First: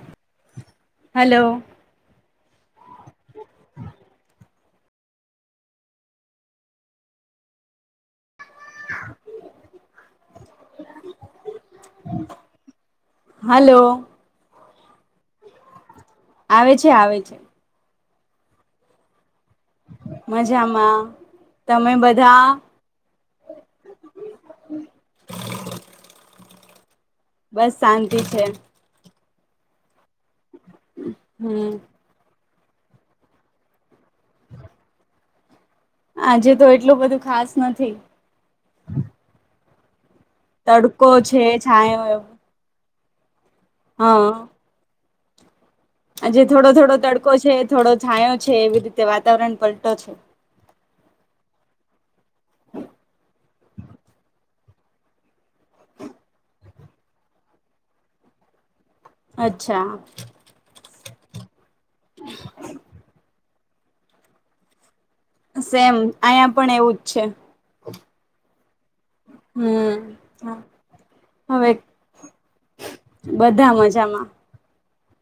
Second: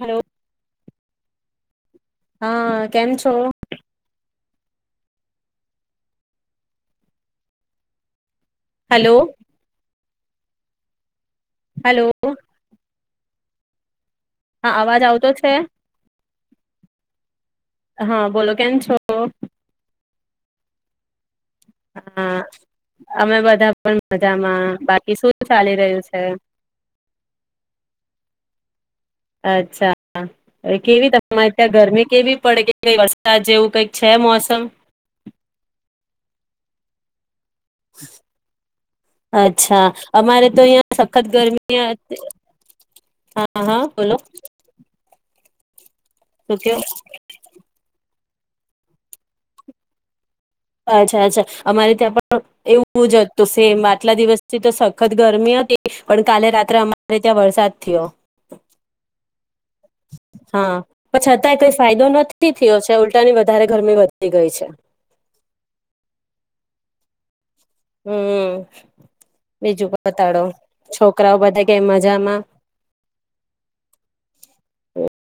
Hello hello. હા કેમ છો? હલો. હલો હલો હા અવાજ આવતો છે. આવે છે આવે છે. હા બોલો કેમ છો. મજામાં. તમે હા બધા અમે બધા પણ મજામાં બાકી શું ચાલી રહ્યું છે. બસ શાંતિ છે. અચ્છા. કેવી તમારે ત્યાં હમ ઘરમે કેવી પડ. ક વરસાદ જેવું કઈક છે મોસમ. આજે તો એટલું બધું ખાસ. નથી. અચ્છા. અમારે તો અહં તડકો સખત છે ગરમી. છાયો હા હા બોલો. આજે શું થોડો કેવ થોડો તડકો છે થોડો છાંયો. છે એવી રીતે વાતાવરણ પલટો છે. અચ્છા અચ્છા અમારે ત્યાં પણ. એવું જ હત તો સેમ આટલા દિવસ. ી તો સખત ગરમી હતી પણ કાલે રાત્રે અમારે ત્યાં વરસાદ થયો. અચ્છા. અચ્છા ત કઈ. ફાયદો નથી થયો છે ઉલટાનીી. વધારે ગરમી વધતી ગઈ છે. સેમ અહીયા પણ એવું જ છે. હમ બીજું પતાડો હમ છોકરાઓ બધા ક હવે મજામાં. બધા મજામાં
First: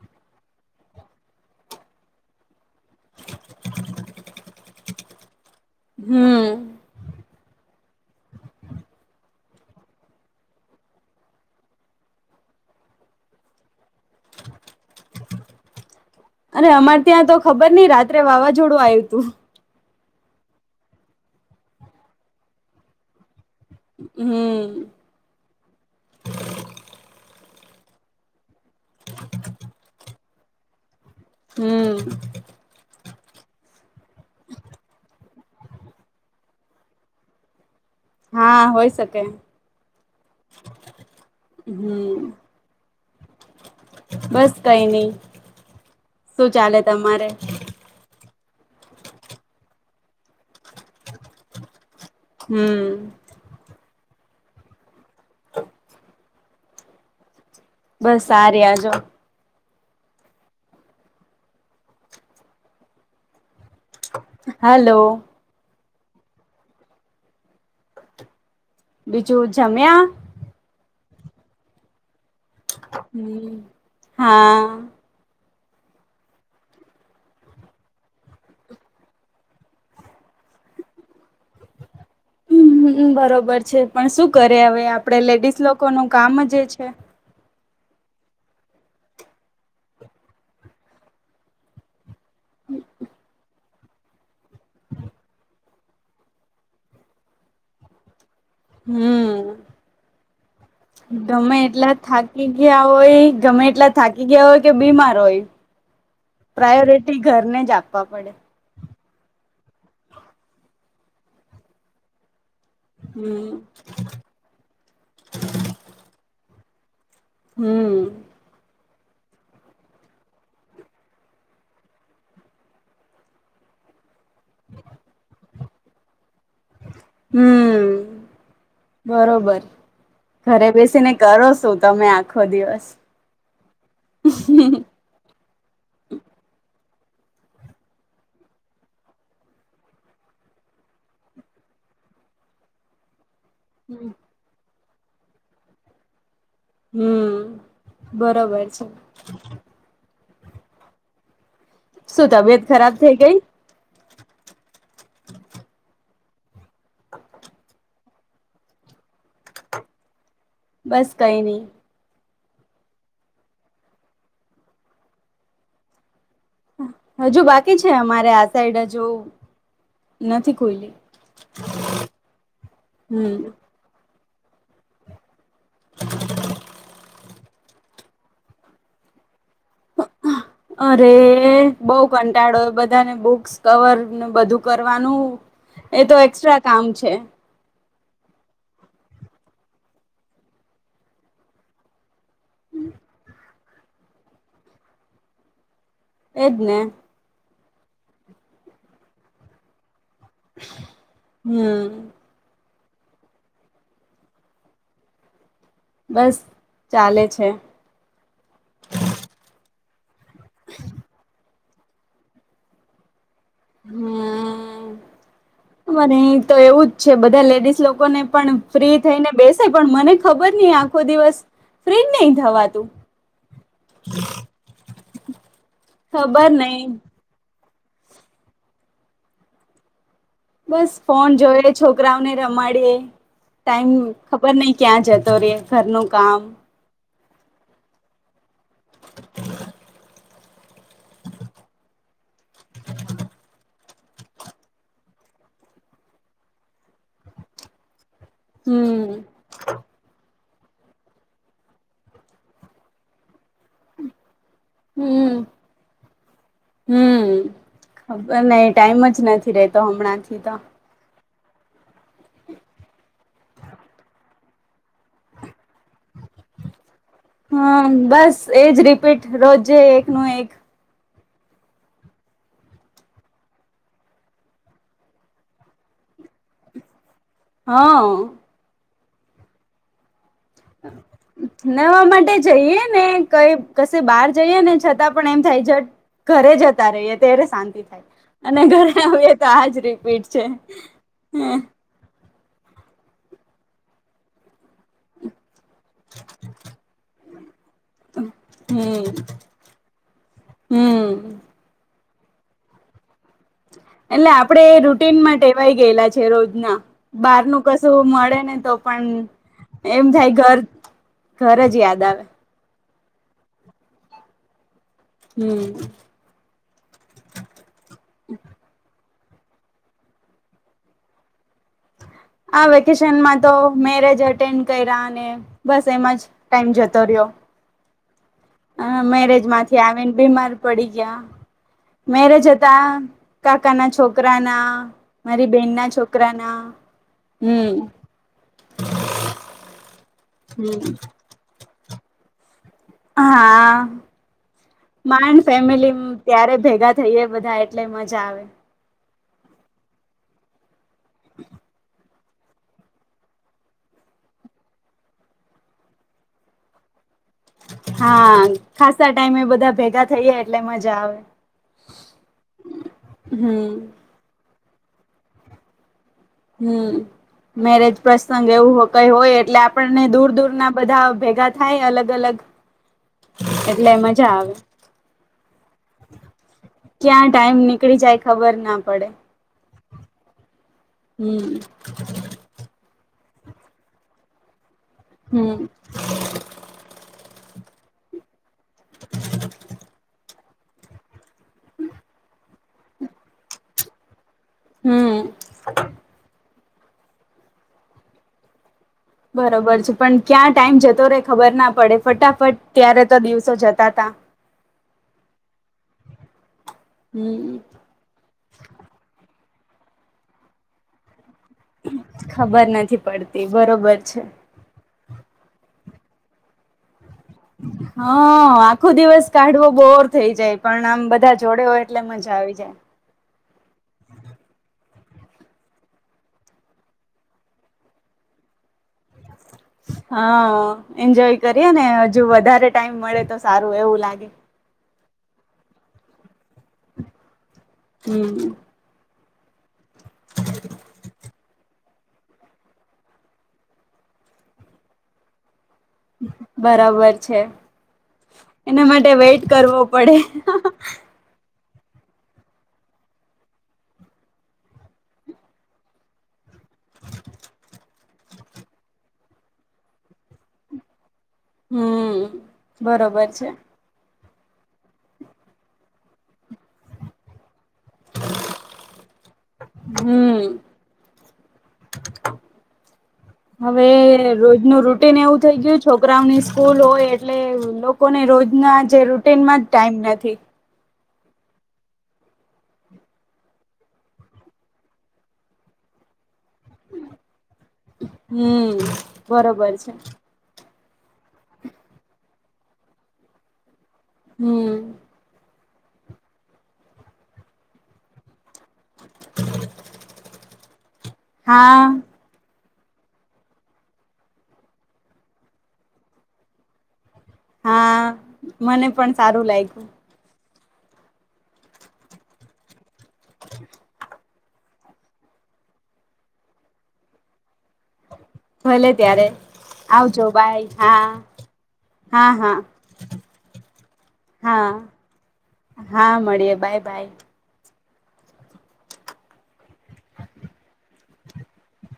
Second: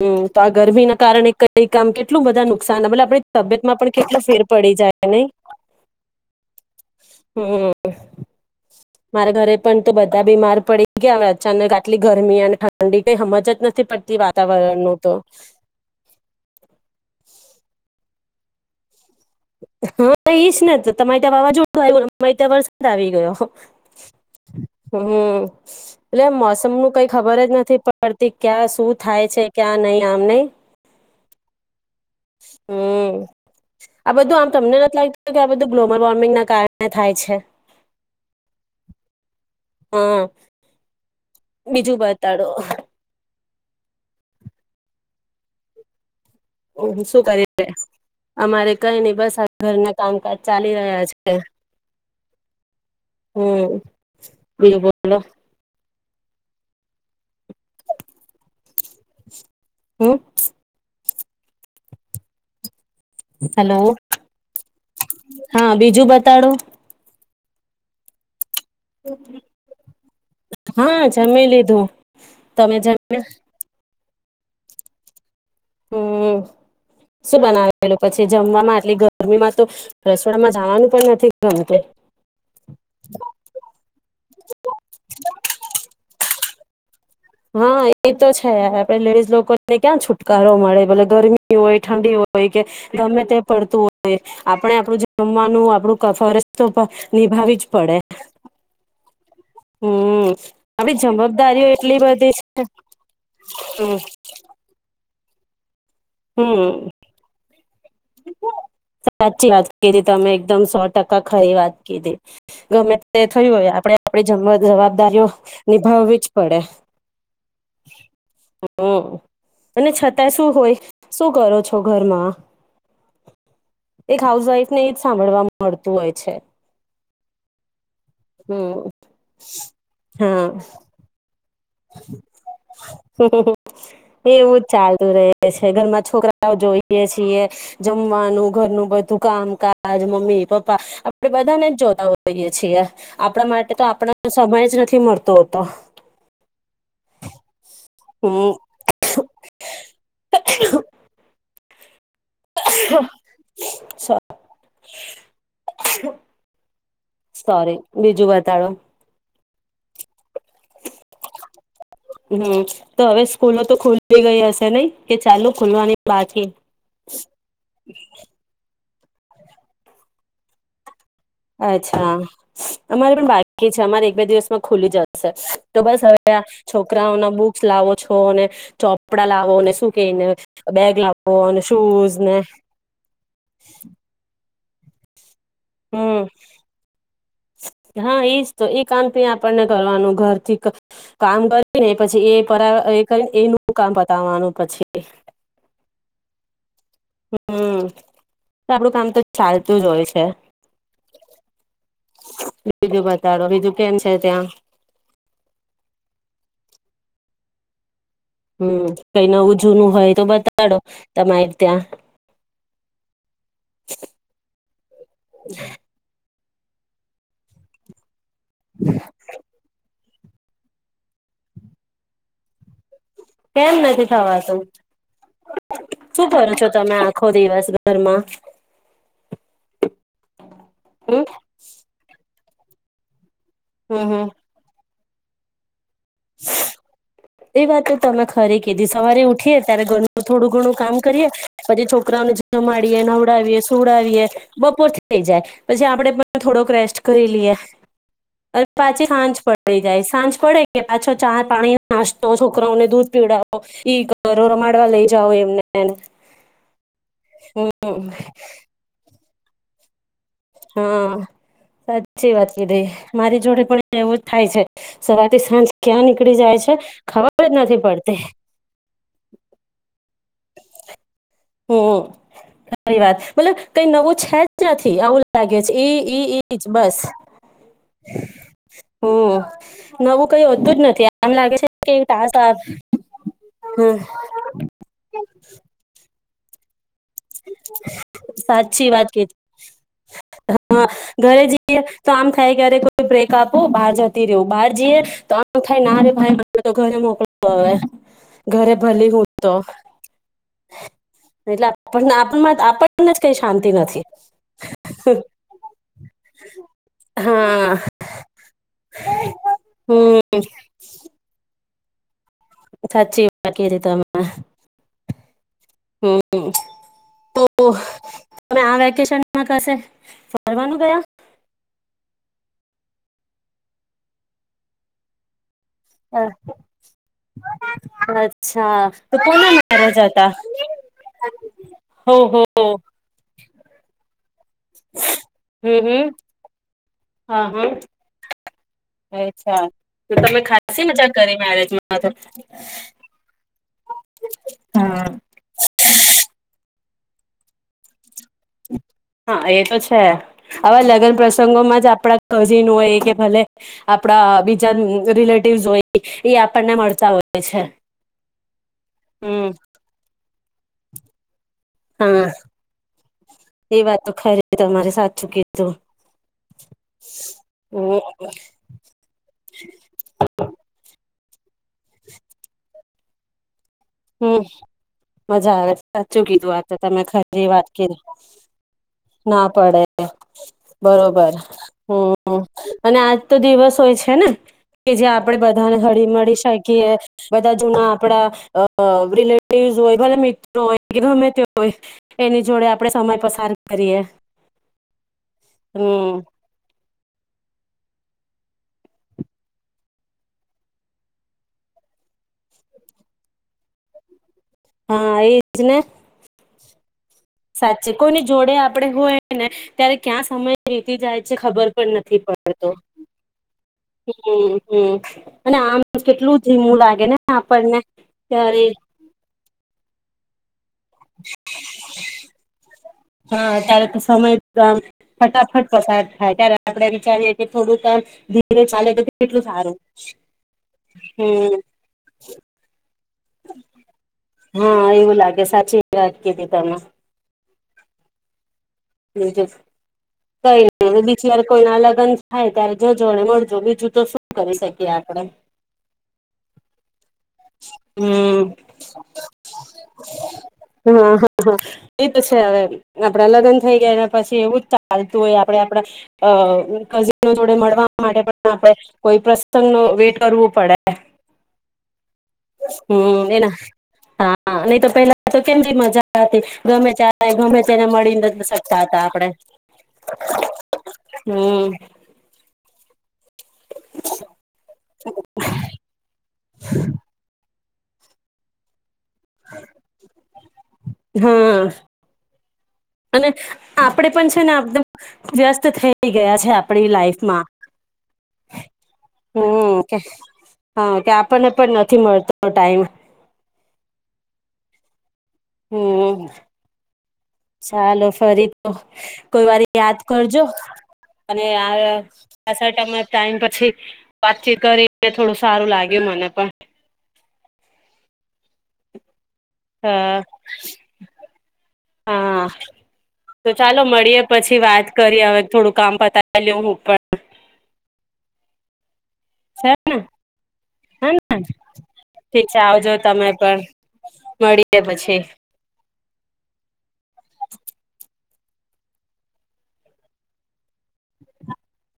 હમ તો આ ગરમી ના કારણે કઈ કામ કેટલું બધાનું. નુકસાનલે આપણી તબિયતમાં પણ કેટલી ફેર પડી જાય. એ ન. હમ. હમ. મારા ઘરે પણ તો બધા બીમાર પડી ગયા હ અચાનક આટલી ગરમી અને ઠંડી કઈ સમજ જ નથી પડતી વાતાવરણનું તો. અરે અમારે ત્યાં તો ખબર નહ રાત. વાવાઝોડું આવ્યું હતું. હા ઈશ ને તો તમારે ત્યાં વાવાઝોડું આવું અરે ત્યાં વરસાદ આવી ગયો. હમ હમ એટલે એમ મોસમ નું કઈ ખબર જ નથી. પ્રતીિક. ક્યાં શું થાય છે ક્યાં નહીિ આમને. હમ. હમ. આ બધું આમ તમને નથી [inaudible] કે આ બધું ગ્લોબલ વોર્મિંગના કારણે થાય છે. હા હોય શકે. હા બીજું હમ બતાડો બસ કઈ નહી. શું ચાલે શું તમારે? કરી અમારે કઈ નઈ, બસ આ ઘરના કામકાજ ચાલી રહ્યા છે. હમ. હમ [unintelligible] બોલો બસ સાર આ જોો. [unintelligible] [inaudible] હેલો. હલો હા બી હજુ બતાડો. બીજું જમ્યા? જમેી લીધું. તમે [unintelligible] હમ હા. હમ. શું બનાવેલું પછી જમવામાં આટલી ગરમીમાં તો રસવાડામાં જવાનું પણ નથી ગમતું. હમ બરોબર છે પણ શું કરે હવે આપડે લેડીઝ લોકોનું કામ જ એ છે. [inaudible] હા એ તો છે આપડે લેડીઝ લોકો ને ક્યાં છુટકારો મળે, ભલે ગરમી હોય, ઠંડી હોય હોય કે ગમે તે પડતું હોય. આપણે આપણું જમવાનું આપણું ફરજ તો નિભાવી જ પડે. હમ. હમ આપડી ગમે જવાબદારીઓ એટલા એટલી બધી થાકી છે ગયા હોય, ગમે એટલા હમ થાકી ગયા હોય કે બીમાર હોય. હમ પ્રાયોરિટી ઘરને જ આપવા પડે. સાચી વાત કીધી તમે એકદમ સો ટકા ખરી વાત કીધી. ગમે તે હમ થય હોય આપણે આપડી જ જવાબદારીઓ નિભાવવી જ પડે. હમ. હમ. અને છતાં શું હોય? શું કરો છો ઘરમાં? એક હાઉસ વાઈફ ને જ સાંભળવાવા મળતું હોય છે. હમ્મ. હમ બરોબર, હા ઘરે બેસી ને કરો શું તમે આખો દિવસ? એવું જ ચાલતું રહે છે, ઘરમાં છોકરાઓ જોઈ જોઈએ છીએ, જમવાનું, ઘરનું બધું કામકાજ, મમ્મી, પપ્પા આપડે બધાને જ જોતા હોઈએ છીએ. આપણા માટે તો આપણા સમય જ નથ મળતો હતો. હમ્મ. બરોબર છે. શું તબિયત ખરાબ થઈ ગઈ? [inaudible] સોરી. બીજું બતાવે. બસ કઈ નઈ. હમ તો હવે સ્કૂલો તો ખુલી ગઈ હશે નઈ, કે ચાલુ ખુલવાની બાક હા હજુ બાકી છે, અમારે આ સાઈડ હજી હજુ નથી ખોઈલી. અચ્છા અમારે પણ હમ્મ બાકી છે, અમારે બે દિવસમાં ખુલી જશે, તો બસ હવે અ છોકરાઓના બુક્સ લાવો છો ને ચોપડા લાવો ને શું કેને બેગ અરે લાવો અને બો શૂઝ ને કંટાળો બધાને બુક્સ કવરને બધું કરવાનું. એ તો હમ એક્સ્ટ્રા કામ છે. હા એજ તો એ કામ પણ આપણને કરવાનું ઘરથી કામ કામ કરીને પછી, એ [unintelligible] એનું કામ પતાવાનું પછી. એ જ ને. હમ્મ તો આપડું કામ તો ચાલતું જ હોય છે. હમ્મ. બીજું બતાડો બીજું કેમ છે, ત્યાં? બસ ચાલે છે. હમ કઈ નવું જૂનું હોય તો બતાડો તમારી ત્યાં હમ્મ મને એ જ તો એવું જ છે, બધા લેડીઝ લોકો ને પણ ફ્રી થઈ ને બેસે પણ, મનેજ ખબર નહી આખો દિવસ ફ્રી જ નહી થવાતું. કેમ નથી થવાત શું ખબર કરો છો? નહી તમે આખો દિવસ ઘરમાં. બસ હમ ફોન જોડે છોકરાઓને રમાડીએ. ટાઈમ હમ હમ ખબર નહી ક્યાં જતો રેય. ઘરનુ કામ એ વાત તો‌ તમે ખરે કીધી સવારે ઉઠીએ ત્યારે ગર થોડું ઘણું કામ કરીએ પછી છોકરાઓને જમાડીએ, નવડાવીએ, સુવડાવીએ બપોર થઈ જાય પછી આપણેે પણ થોડોક રેસ્ટ કરી લઈએ. અ પાછી હમ સાંજ પડી જાય, સાંજ પડે કે પાછો ચા પાણી નાસ્તો છોકરાઓને દૂધ પીવડાવો. ગ ઈ કરો રમાડવા લઈ જાય એમને. હમ્મ હમ ખબર નઇ ટાઈમ જ નથી. રેતો હમણાં જ હા. સાચી વાત કીધી, મારી જોડે પણ એવું જ થાય છે. સવાથી સાંજ ક્યાં નીકળી જાય છે ખબર જ હા નથી પડતી બસ એજ રીપીટ રોજે એકનું એક. હમ્મ સારી વાત મતલબ કઈ નવું છે જ નથી આવું લાગે છે. ઈ ઈ ઈ જ બસ. હા. હ નવું કઈ હોતું જ નથી આમ લાગે છે કે નવા માટે ટાસ્ક આ જઈએ ને કઈ કશે હમ બહાર જઈએ ને છત છતાં પણ એમ થાય છે. ઘરે જ જતા રહીએ ત્યારે શાંતિ થાય અને સાચી ઘરે વાત હોઈએ કીધી તો આજ રિપીટ છે હા ઘરે હ. જઈએ તો આમ થાય ક્યારે બ્રેક આપું બહાર જતી રેવું બહાર જઈએ તો આઉ થાય ના રે ભાઈ મને તો ઘરે મોકલો. [unintelligible] ઘરે હમ ભલી હું તો હમ એટલા પણ ‍આપમાં આપણને જ કઈ શાંતિ નથી એટલે આપડે રૂટીનમાં ટેવાય ગયેલા છે. રોજના બહાર ન હા કશું મળે ને તો પણ એમ હમ થાય ઘર ઘર જ યાદ આવે. સાચી વટ કરી તમે. હમ હમ્મ તો તમે આ વેકેશન માં કશે ફરવાનું કયા આ વેકેશનમાં તો મેરેજ અટેન્ડ કર્યા ને બસ એમાં જ ટાઈમ જતો રહ્યો. હ. મેરેજ માંથી આવીને બીમાર પડી ગયા હો હો મેરેજ હતા કાકા ના છોકરી હમ હમ છોકરાના હા હમ હ અચ્છા તો તમે ખાસી હમ મજા કરી મેરેજમાં [unintelligible] હા મા ફેમિલી ત્યારે ભેગા થઈએ બધા એટલે મજા જાવે. હા એ તો છે હવે લગ પ્રસંગોમાં જ આપણા કઝિન હોય કે ભલે આપડા બીજા રિલેટિવસ હોય એ આપણને મળતા હોય. છે. હા ખાસા ટાઈમે હમ બધા ભેગા થઈએ એટલે મજા આવે. હા હમ એ વાતો ખરી. તમારી સાચું કીધુ હમ મેરેજ પ્રસંગ એવું કઈ હોય એટલે આપણને દૂર દૂર ના બધા ભેગાં થાય અલગ અલગ એ હમ મજા આવે સાચું કીધું વાત તો તમે ક્યાં ખરી ટાઈમ વાત કરી નીકળી જાય ખબર ના પડે ના પડે બરોબર હમ હમ અને આ તો દિવસ હોય છે ને કે જે આપણે બધાને હમ હળી મળી શકીએ બધા જૂના આપડા અ રિલેટિવસ હોય ભલે મિત્રો હોય કે ગમે તે હોય એની જોડે આપણે સમય પસાર કરીએ. હમ હમ બરોબર છે પણ ક્યાં ટાઈમ જતો રહેે ખબર ના પડે ફટાફટ ત્યારે તો દિવસો જતા તા હા એજ ને. હમ સાચી કોઈની જોડે આપડે હોય ને ત્યારે ક્યાં સમય વીતી જાય છે ખબર પણ નથી ખબર પડતો નથી પડતી બરોબર છે. હમ હમ અને આમ કેટલું ધીમું લાગે ને. આપણને હ ત્યારે આખો દિવસ કાઢવો બોર. થઈ જાય. પણ આમ બધા જોડે હોય એટલે મજા આવી હા ત્યારે તો જાય. સમય આમ ફટાફટ પસાર થાય ત્યારે આપડે વિચારીએ કે થોડું કામ ધીરે ચાલે તો કેટલું સારું હા એન્જોય હમ કરીએ ને હજુ વધારે ટાઈમ મળે. તો સારું એવું લાગે. હં એવું લાગે સાચી વાત કીધી તમે. હમ. બીજું કઈ નહી બીજી વાર કોઈ ના લગ્ન થાય ત્યારે જોજો અને મળજો બીજું તો શું કરી શકીએ આપડે. બરાબર છે હમ એના માટે વેઇટ કરવો પડે. હા હા એ તો છે હવે ને આપડા લગન થઈ ગયા પછી એવું જ ચાલતું હોય આપે આપણા કઝીનો જોડે મળવા માટે પણ આપણે કોઈ પ્રસંગ નો વેટ કરવો પડે. હમ બરોબર હમ એના છે. હા નહી તો પેલા તો કેમ મજા હતી ગમે ત ગમે તેને મળ તા હતા આપડે હમ હમ. હવે રોજ ન રોટ એવું થઈ ગયું છોકરા સ્કૂલ હોય એટલે લોકોને રોજના જે રૂટીનમાં જ ટાઈમ નથી. હમ્મ. અને આપણેે પણ છે ને આદમ વ્યસ્ત થઈ ગયા છે આપણી લાઈફમાં. હમ બરોબર હમ છે. કે હા કે આપણને પણ નથી મળતો ટાઈમ. હમ. હમ ચાલો ફરી. કોઈ વાર યાદ કરજો અને આ હા ટાઈમ પછી વાતચીત કરી થોડું સારું લાગ્યું મને પણ. હા મને પણ સારું લાગ્યું. હા. તો ચાલો મળીએે. પછી વાત કરી હવે થોડું કામ પતાઈ લેઉ હું પણ. ભલે ત્યારે છે ને આવજો બાય હે ને ઠીક હા-હા છે આવજો તમે પણ હા મળીએ પછી. હા હા મળીએે બાય બાય [inaudible]